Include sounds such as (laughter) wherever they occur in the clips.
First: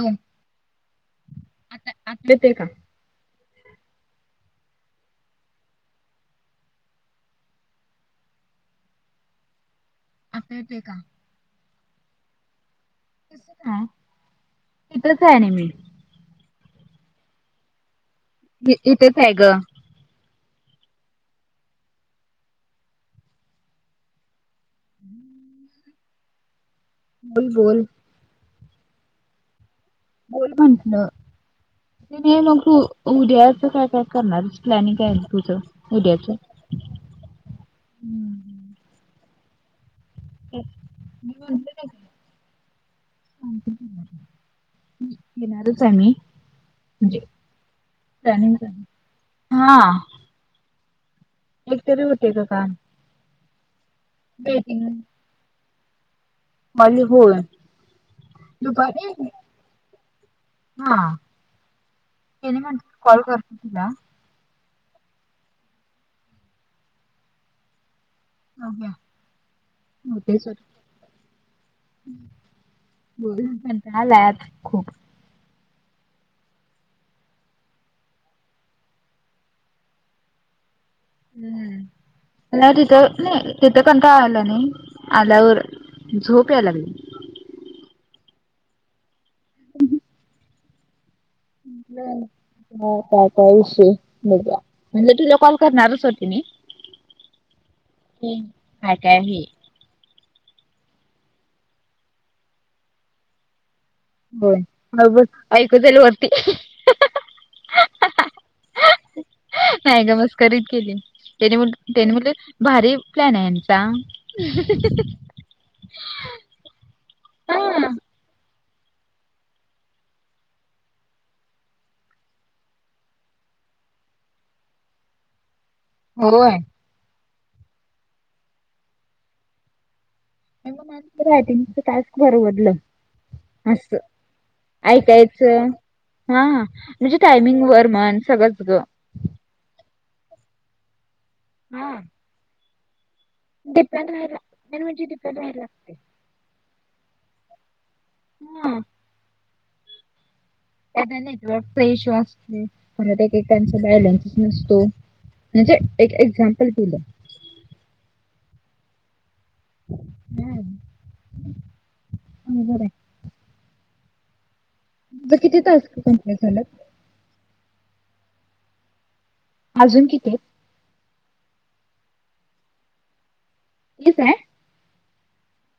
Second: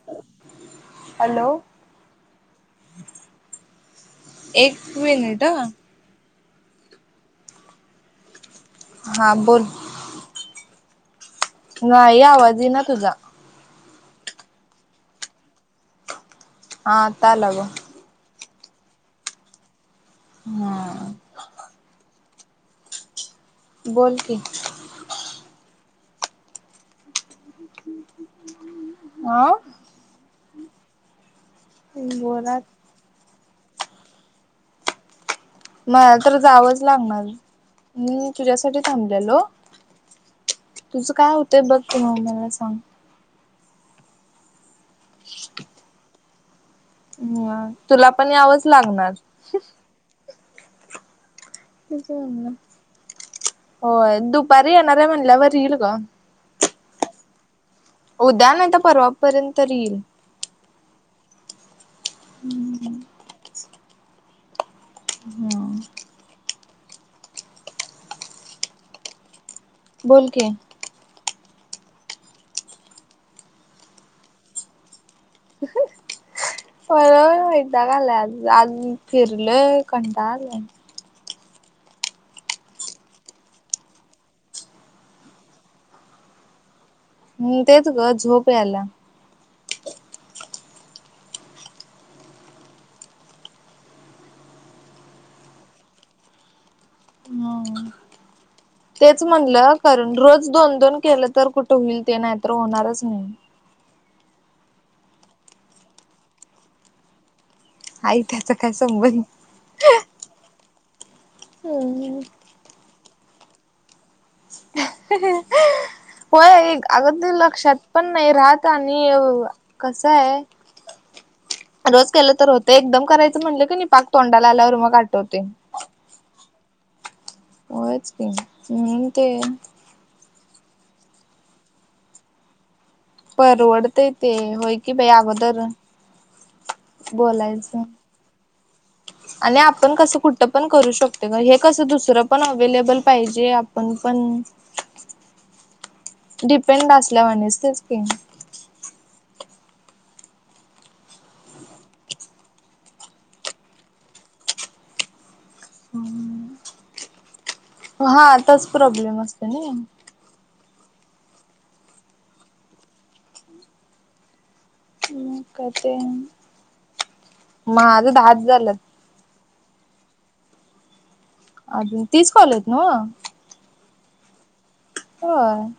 हो हॅलो आता आले ते का? एक मिनिट ह. हा बोल. आता य तोय का? नाही आवाज येई ना तुझा. ह तिथेच आहे आणि मी. हा आता आला गं. मी इथेच आहे ग. (inaudible) बोल की, (inaudible) बोल बोल. आं... बोल म्हणलं बोला (unintelligible) उद्याचं काय काय करणार, प्लॅनिंग काय तुझं. मला उद्याचं? तर जावंच लागणार, मी तुझ्यासाठी थांबलेलो. तुझं मी काय होतंय बघ, म्हटलं की मला सांग. येणारच आहे मी. म्हणजे हं तुला पण प्लॅनिंग यावंच लागणार. हा. एकतरी तेच होते का म्हणलं, काम? होय दुपारी वेटिंग येणाऱ्या म्हणल्यावर येईल ग. माझ होय. उद्या नाही तर दुपारी परवापर्यंत तर येईल. हा त्यांनी म्हण कॉल करतीया. हम्. हो काय, बोल होतंय की. सोड. बोलून कंटाळा आलाय आज खूप. (unintelligible) (unintelligible) आज फिरल कंटाळा आलाय. हम्म हम्म. नाही तिथं नाही तिथं कंटाळा आला नाही आल्यावर झोप याय लागली. मी तेच ग झोप यायला. हह. बेल. हो काय विषय बघा म्हणजे, तुला कॉल करणारच होते मी. हम्म. की काय काय तेच हे म्हणलं कारण, रोज दोन दोन केलं तर कुठं होईल ते नाही तर होणारच नाही. होय, बस ऐकू जाईल वरती. आई त्याच काय संबंध? नाही मस्करीत गेली त्याने, त्याने हम्म म्हटलं भारी प्लॅन आहे यांचा. होय अग ते लक्षात हा पण. नाही राहत आणि कस आहे. रोज केलं तर होते, एकदम करायचं म्हटलं की नाही पाक तोंडाला आल्यावर मग आठवते. होय. होयच की मी पण ते. आई मग माझं तर रायटिंगचं टास्क परवडलं. असं परवडत ते होय की, बाई अगोदर. ऐकायचं. हा म्हणजे, टायमिंग बोलायचं. वर म्हण सगळंच गं. आणि आपण कसं कुठं पण करू शकतो हे, कसं हा दुसर पण अवलेबल. पाहिजे आपण डिपेंड पण. राहायला मेन म्हणजे डिपेंड राहायला लागते. डिपेंड असल्यावणीच तेच की. हम्म. नेटवर्कचा इशू असतोय, परत एकेकांचा बॅलेन्स नसतो. म्हणजे एक एक्झाम्पल दिलं. हा आताच प्रॉब्लेम असते नई. हां बराय‌. तुझं म किती का ते, टास्क कंप्लीट झाल्यात माझं दहाच झालेत. अजून कितीेये? अजून तीस कॉल, आहेत नवं. तीच हाय? आं.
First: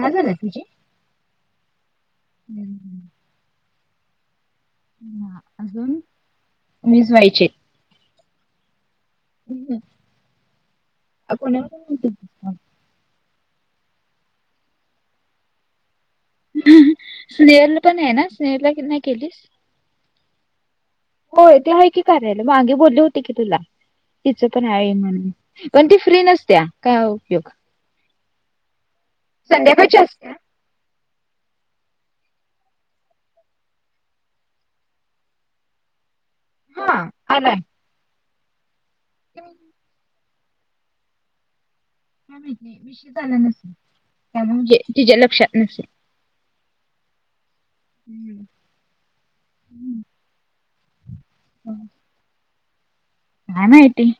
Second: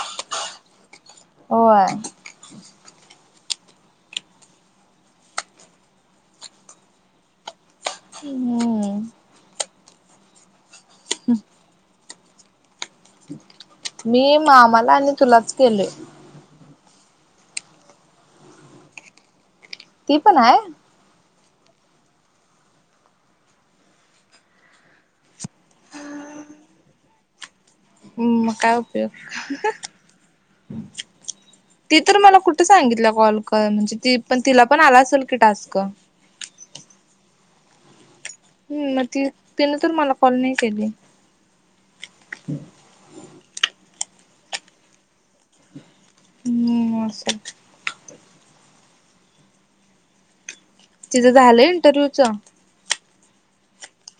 झालं ना तुझ. हो आहे (unintelligible) हम्म. हा अजून निजवायचे. हम्म हम् अ मी मामाला आणि तुलाच केलय. स्नेहल पण आहे ना स्नेहला नाही केलीस. ती पण आहे? होय ते आहे की कार्यालय, मागे बोलली होती की तुला. तिचं पण आहे म्हणून, पण ती फ्री नसत्या काय उपयोग. हम्म मग काय उपयोग? संध्याकाळची (inaudible) ती तर मला कुठं सांगितलं कॉल कर म्हणजे त पण तिला पण आला असेल की टास्क. हा आलाय. हम्म मग ती तिनं तर मला कॉल नाही केली. का मा विश झाला नसेल, का म्हणजे तिच्या लक्षात नसेल. हम्म असल. हम्म हम्म. तिजं झालं इंटरव्ह्यूच? काय माहिती.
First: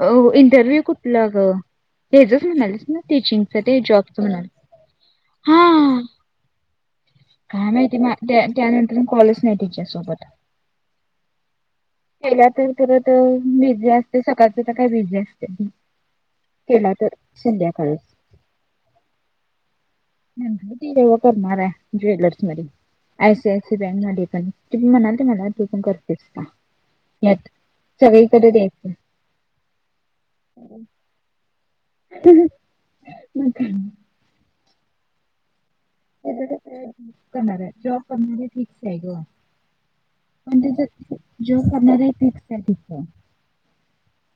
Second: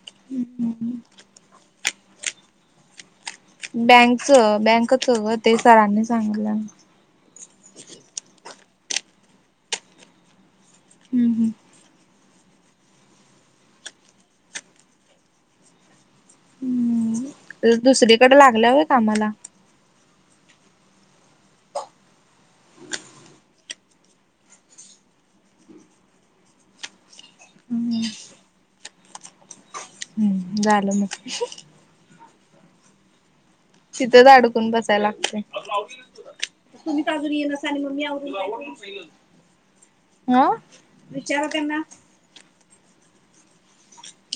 अ इंटरव्ह्यू कुठलं ग? त्याचाच म्हणालेच ना टीचिंग. बँकच बँकच ग ते हा सरांनी सांगितल्याल. काय माहिती म त्या त्यानंतर म कॉलच नाही तिच्यासोबत. हम् हम् केल्या तर तरत बिझी असते सकाळच तर काय बिझी असते. केला तर संध्याकाळी. कड लागलं व्हय कामाला? तरव करणार आहे, ज्वेलर्स मध्ये. I C I C bank म पण तुम्ही म्हणाले मला ते पण करतेस का? यात सगळीकडे द्यायचं. हम्म झालं मग. हह, मग काय. तिथंच अडकून बसायला लागते. तिथं कसंय जाणार आहे, जॉब कंपनी फिक्स आहे ग. हा पण जो करणार आहे तेच काय फक्त?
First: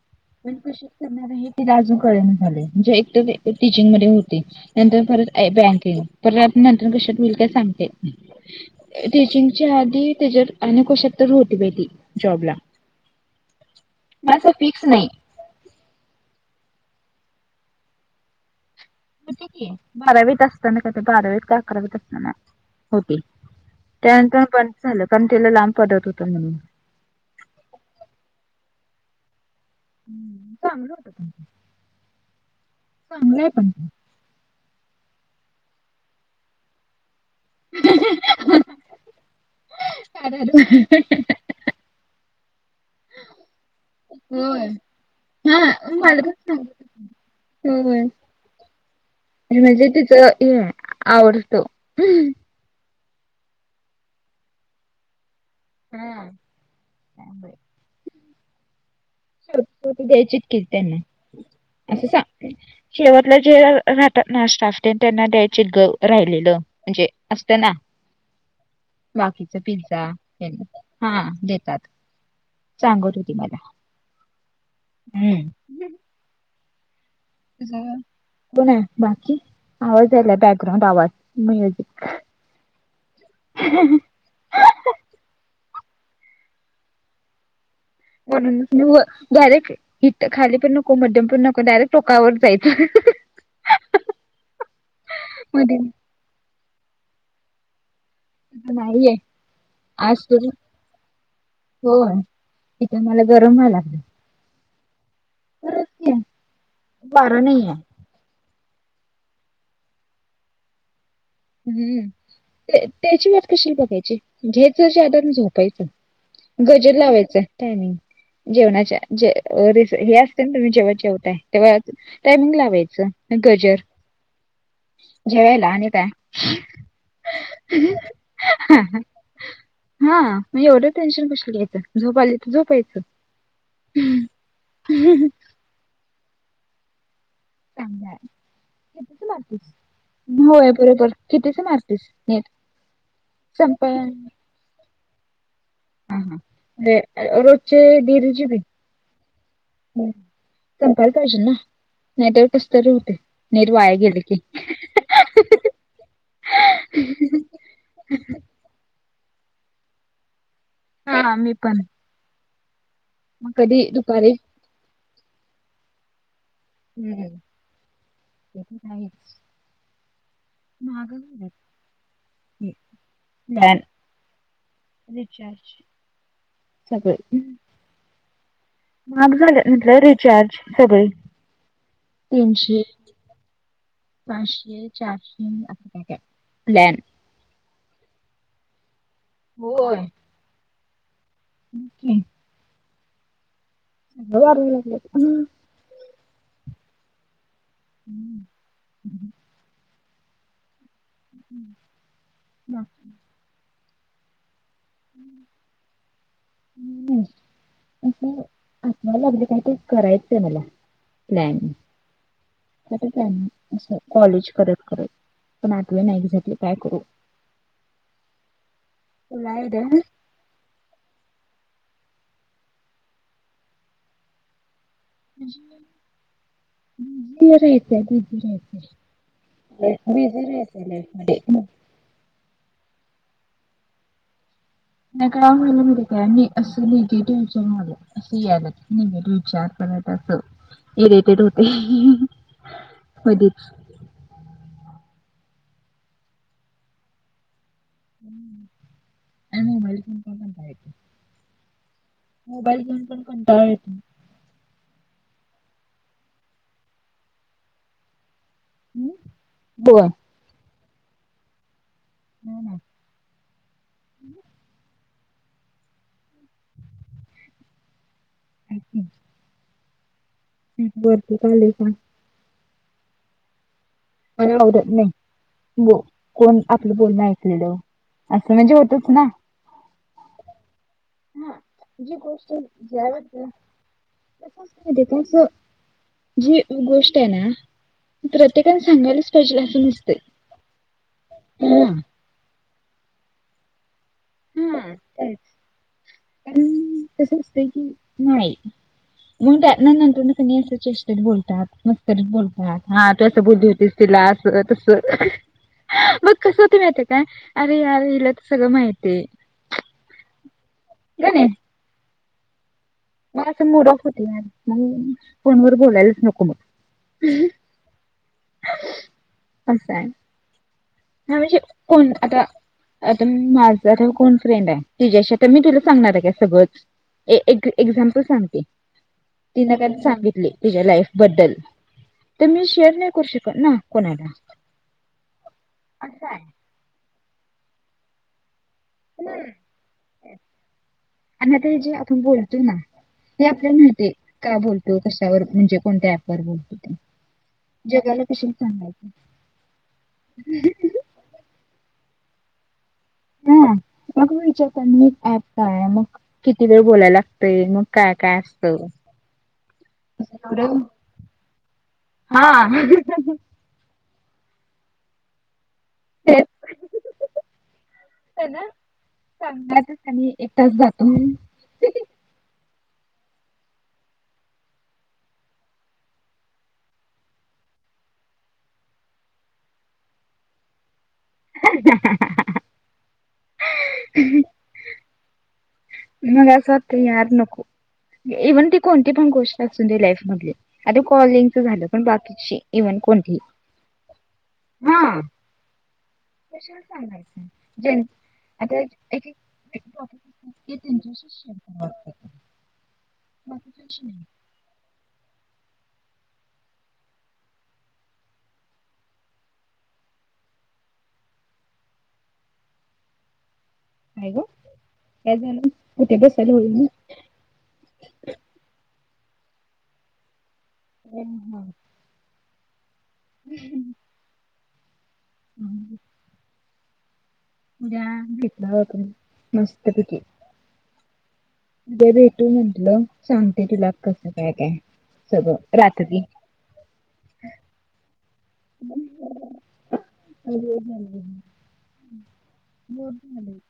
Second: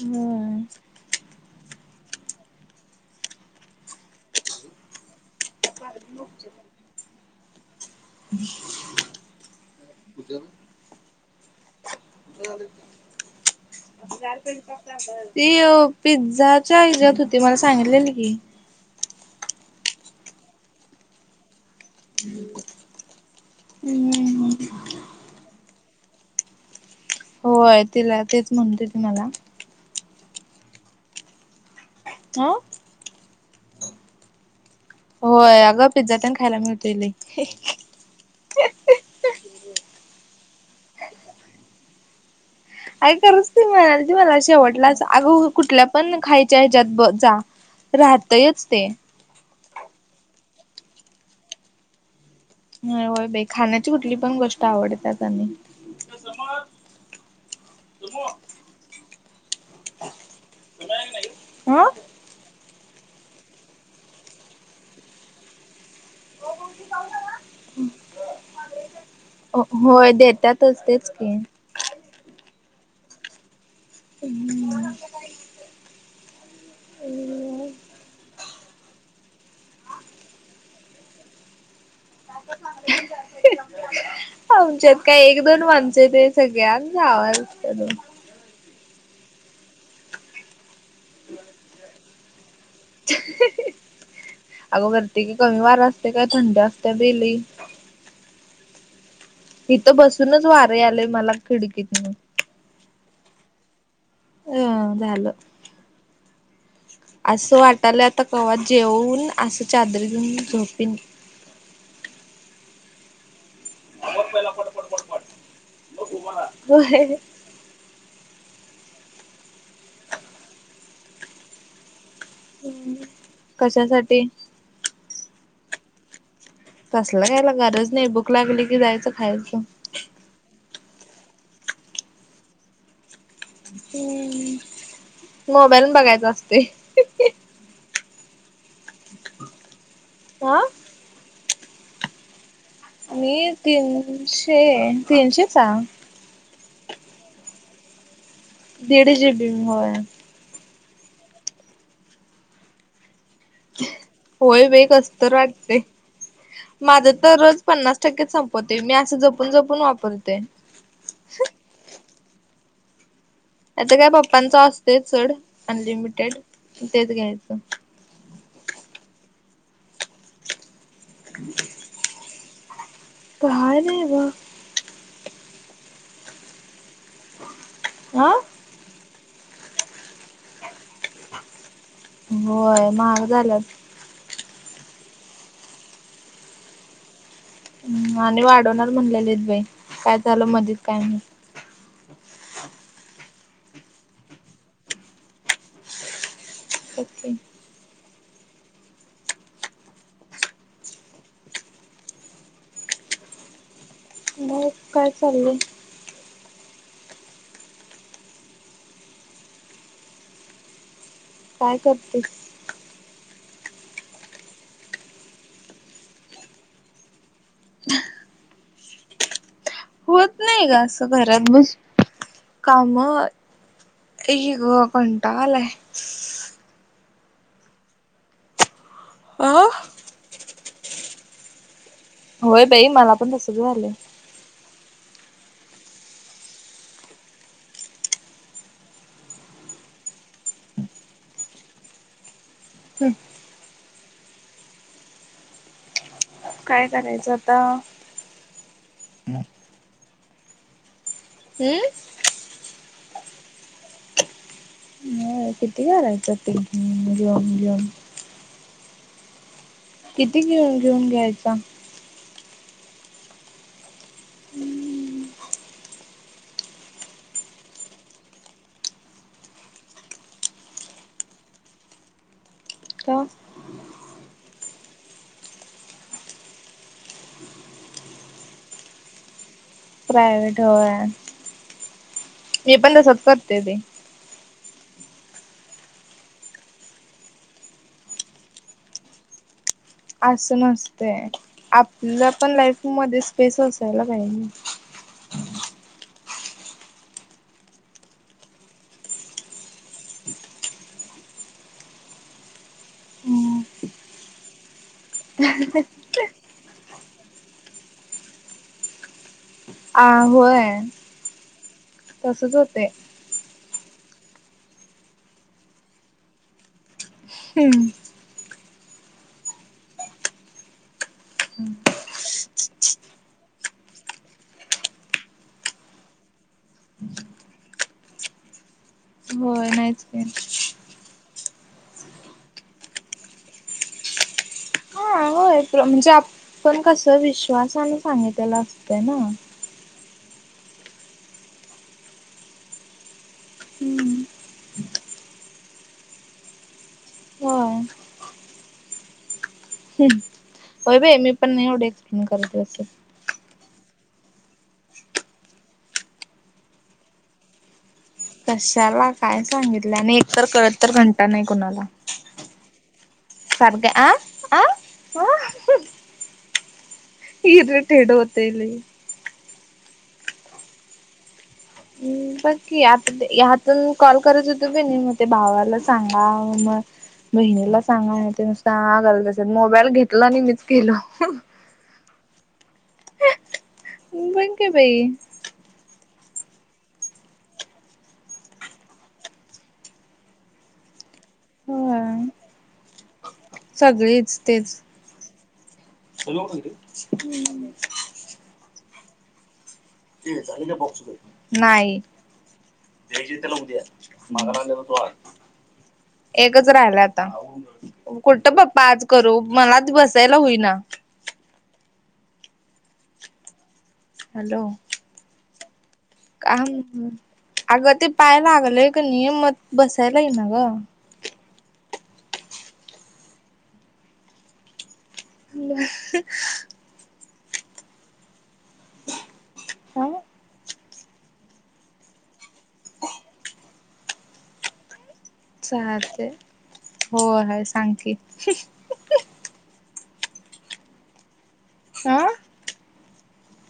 होय. कणारजूक कळेना झालय, म्हणजे एक टीचिंग मध्ये. ती नंतर परत बँके परत नंतर कशात विल काय सांगते. टीचिंगच्या आधी त्याच्यात आणि कशात तर होती बाई ती. जॉबला माझं असं फिक्स नाही. तीअ पिझ्झाच्या हेच्यात होती, मला सांगितलेली की. बारावीत असत ना काय तर बारावीत का अकरावीत. हा हा, होती त्यानंतर हम्म बंद झालं कारण त्याला लांब पडत होत म्हणून. होय तिला, तेच म्हणतेत मला. हम् चांगलं होतं त आ? चांगलंय पण. होय अगं पिझ्झा तेन खायला मिळतोय लई. अ. (unintelligible) आई खरच कि मग म्हणालती मला अ होय शेवटलाच (unintelligible) अस अगो हा कुठल्या पण मला खायच्या सांगितलं ह्याच्यात ब जा. राहतयच ते. आणि म्हणजे तिचं हे आवडतं. नाही होय बाई खाण्याची कुठली पण गोष्ट आवडतात त्यांना हा. हमं. अव. (unintelligible) द्यायचीत कि त्यांना हा असं सांगते. शेवटला जे राहतात नाश्ता असते त्यांना द्यायचे ग राहिलेलं म्हणजे असतं ना बाकीच पिझ्झा होय (unintelligible) यांनी देतातच तेच हा की. देतात. सांगत होती मला. हम्म. (unintelligible) हम्म. हम्म. कोण आहे बाकी आवाज आला बॅकग्राउंड आवाज. (unintelligible) आमच्यात काय एक दोन माणसं आहेत होय सगळ्यात जा म्हणून मी डायरेक्ट हितं खाली पण नको मध्यम पण नको डायरेक्ट टोकावर जायच. अगं वरती काय कमी मधी वारं असते काय थंडी असत्या बाई लई. बाई आहे. इथं बसूनच वार यायलय मला खिडकीत. होय इथे मला गरम व्हाय लागलाय. अ झालं. खरच की. वारा असं नाहीये. वाटालंय आता कवा हा जेवून असं चादरी घेऊन झोपीन. हम्म. त्या त्याची वाट कशाला बघायची घ्यायची चादर आणि झोपायचं. गजर होय लावायचा. टायमिंग जेवणाच्या जे र हे असते ना तुम्ही जेव्हा जेवताय तेव्हा. (unintelligible) टायमिंग लावायचं गजर कशासाठी? जेवायला आणि काय. तसल कायला गरज नाही भुक लागली की जायचं खायचं हा मग एवढं टेन्शन कशाला घेत्यास झोप आली तर झोपायचं. हम् मोबाईलन बघायचा असतय. चां कितीच मारतीस हा होय बरोबर कितीच मारतीस नेट? मी संपा तीनशे तीनशे चा. रोजचेे दीड जी बी. दिड जी बी होय. संपायला पाहिजे ना नाही तर कसतरी होतय. होय बाई कस तर वाटतयं माझं तर रोज पन्नास टक्के संप- मग ते मी असं जपून जपून वापरते. हा मी पण. मग कधी आता काय दुपारी पप्पांच असतयच सोड अनलिमिटेड तेच हम्म घ्यायचं. ते नाही. (unintelligible) माहाग. (unintelligible) काहाय नाही बग. रिचार्ज सगळे. (unintelligible) आ? माहाग झालय म्हटलं रिचार्ज. सगळी तीनशे. होय महाग झाल्यात प्लॅन. हम् आणि वाढवणार म्हणलेले बाई काय झालं मधीत काय नाही क (inaudible) अ अले (inaudible) के (inaudible) हम्म ह् ब मग काय चाललं हम्म आठवायला लागले काहीत करायचं आहे मला प्लॅन काय करतेस? (unintelligible) असं कॉलेज करत करत पण आठव्या नाही एक्झॅक्टली काय करू य (inaudible) होत नाही का असं घरात बसुन काम ए ग कंटालाय दिर येते तुझा कडे आं बिझी रहायचं लाईफ मध्ये होय बाई मला पण तसंच झालं नाही काय म्हलं म्हणजे काय असं निगेटिव्ह विच झालं (inaudible) हम् कधिच काय करायचं आता काय हम्म मोबाईल घेऊन पण कंटाळा येतो अ किती करायचं ते जेन जेम हम् ब किती घेऊन घेऊन घ्यायचा हम ना (inaudible) बर्फी खाल्ली का का मला आवडत ब कोण आपलं बोलणं ऐकलेलं असं म्हणजे होतच ना प्रायवेट होय करते ते (inaudible) जी गोष्ट आहे ना प्रत्येकाने सांगायलाच पाहिजेल असं नसत असं नस्तयआपला पण लाईफ मध्ये स्पेस असायला पाहिज ना पण तस असतं की नाही मग त्यात नंतर क अस चेष्टेत बोलतात मस्करीत बोलतात हा तू असं बोलली होतीस तिला असं तसं (inaudible) मग कसं होत माहितय काय अरे यार हिला तर सगळं माहितीय अ होय गण तसच होते मला तर मुड ऑफ होती यार मग फोन व बोलायलाच नको मग अस आहे हा श कोण आता आता माझा आता कोण फ्रेंड आहे तिच्या्शी आत मी तुला सांगणार आहे का सगळच एक एक्झामपल सांगते, होय तिन काय तर नाहीच की सांगितली तिच्या लाईफ बद्दल. तर मी शेअर नाही करू शकत ना कोणाला. हा होय म्हणजे आपण कसं, विश्वासन सांगितलेल असत हम्म, आणि आता हे जे आपण बोलतोय ना. ते आपल्याला माहितीये, का बोलतो कशावर म्हणजे कोणत्या ॲपवर बोलतो ते. होय जगाला कशाला सांगायचं? होय बाई मी पण नाही एवढे एक्सप्लेन करत बसत. हा मग म विचारता, मी काय मग किती वेळ बोलायला लागतय मग. काय काय? असतं कशाला काय सांगितलं आणि एकतर एवढं कळत तर घंट नाही कोणाला. हा. सरद्या आ आ आ? तेच हिज टेड होतंय लई. सांगायचच आणि एक तास जातो म्हणून. ह बघ की, आता यातून कॉल करत होतो बी नाही, मग ते भावाला सांगा मग बहिणीला सांगा, ते नुसतं ह गरज असेल मोबाईल घेतला आणि मीच गेलो. (unintelligible) बंक बाई. मग असं वाटतं की यार नको. इव्हन ती कोणती पण गोष्ट असू दे लाईफ मधली आता कॉलिंग झालं पण होय बाकीची इव्हन कोणती सगळीच तेच हा. कशाला सांगायचं ज्यान आता एक एक प्रॉब नाही. बाकीच्याशी नाही (unintelligible) एकच राहिलाय आता. कुठतं पप्पा आज करू? मलाच बसायला होईना. काय ग काय झालं? कुठे बसायला का होईल अगं ते पाय लागलंय क नी मग बसायला येईना ग. हम्म ना. हम्म (unintelligible) उद्या घेतलं हो, तम मस्त ह पैकी. उद्या भेटू म्हटलं सांगते तिला कसं काय काय. सगळं रात्री ते हो आहे सांग की. (unintelligible) हा? (unintelligible)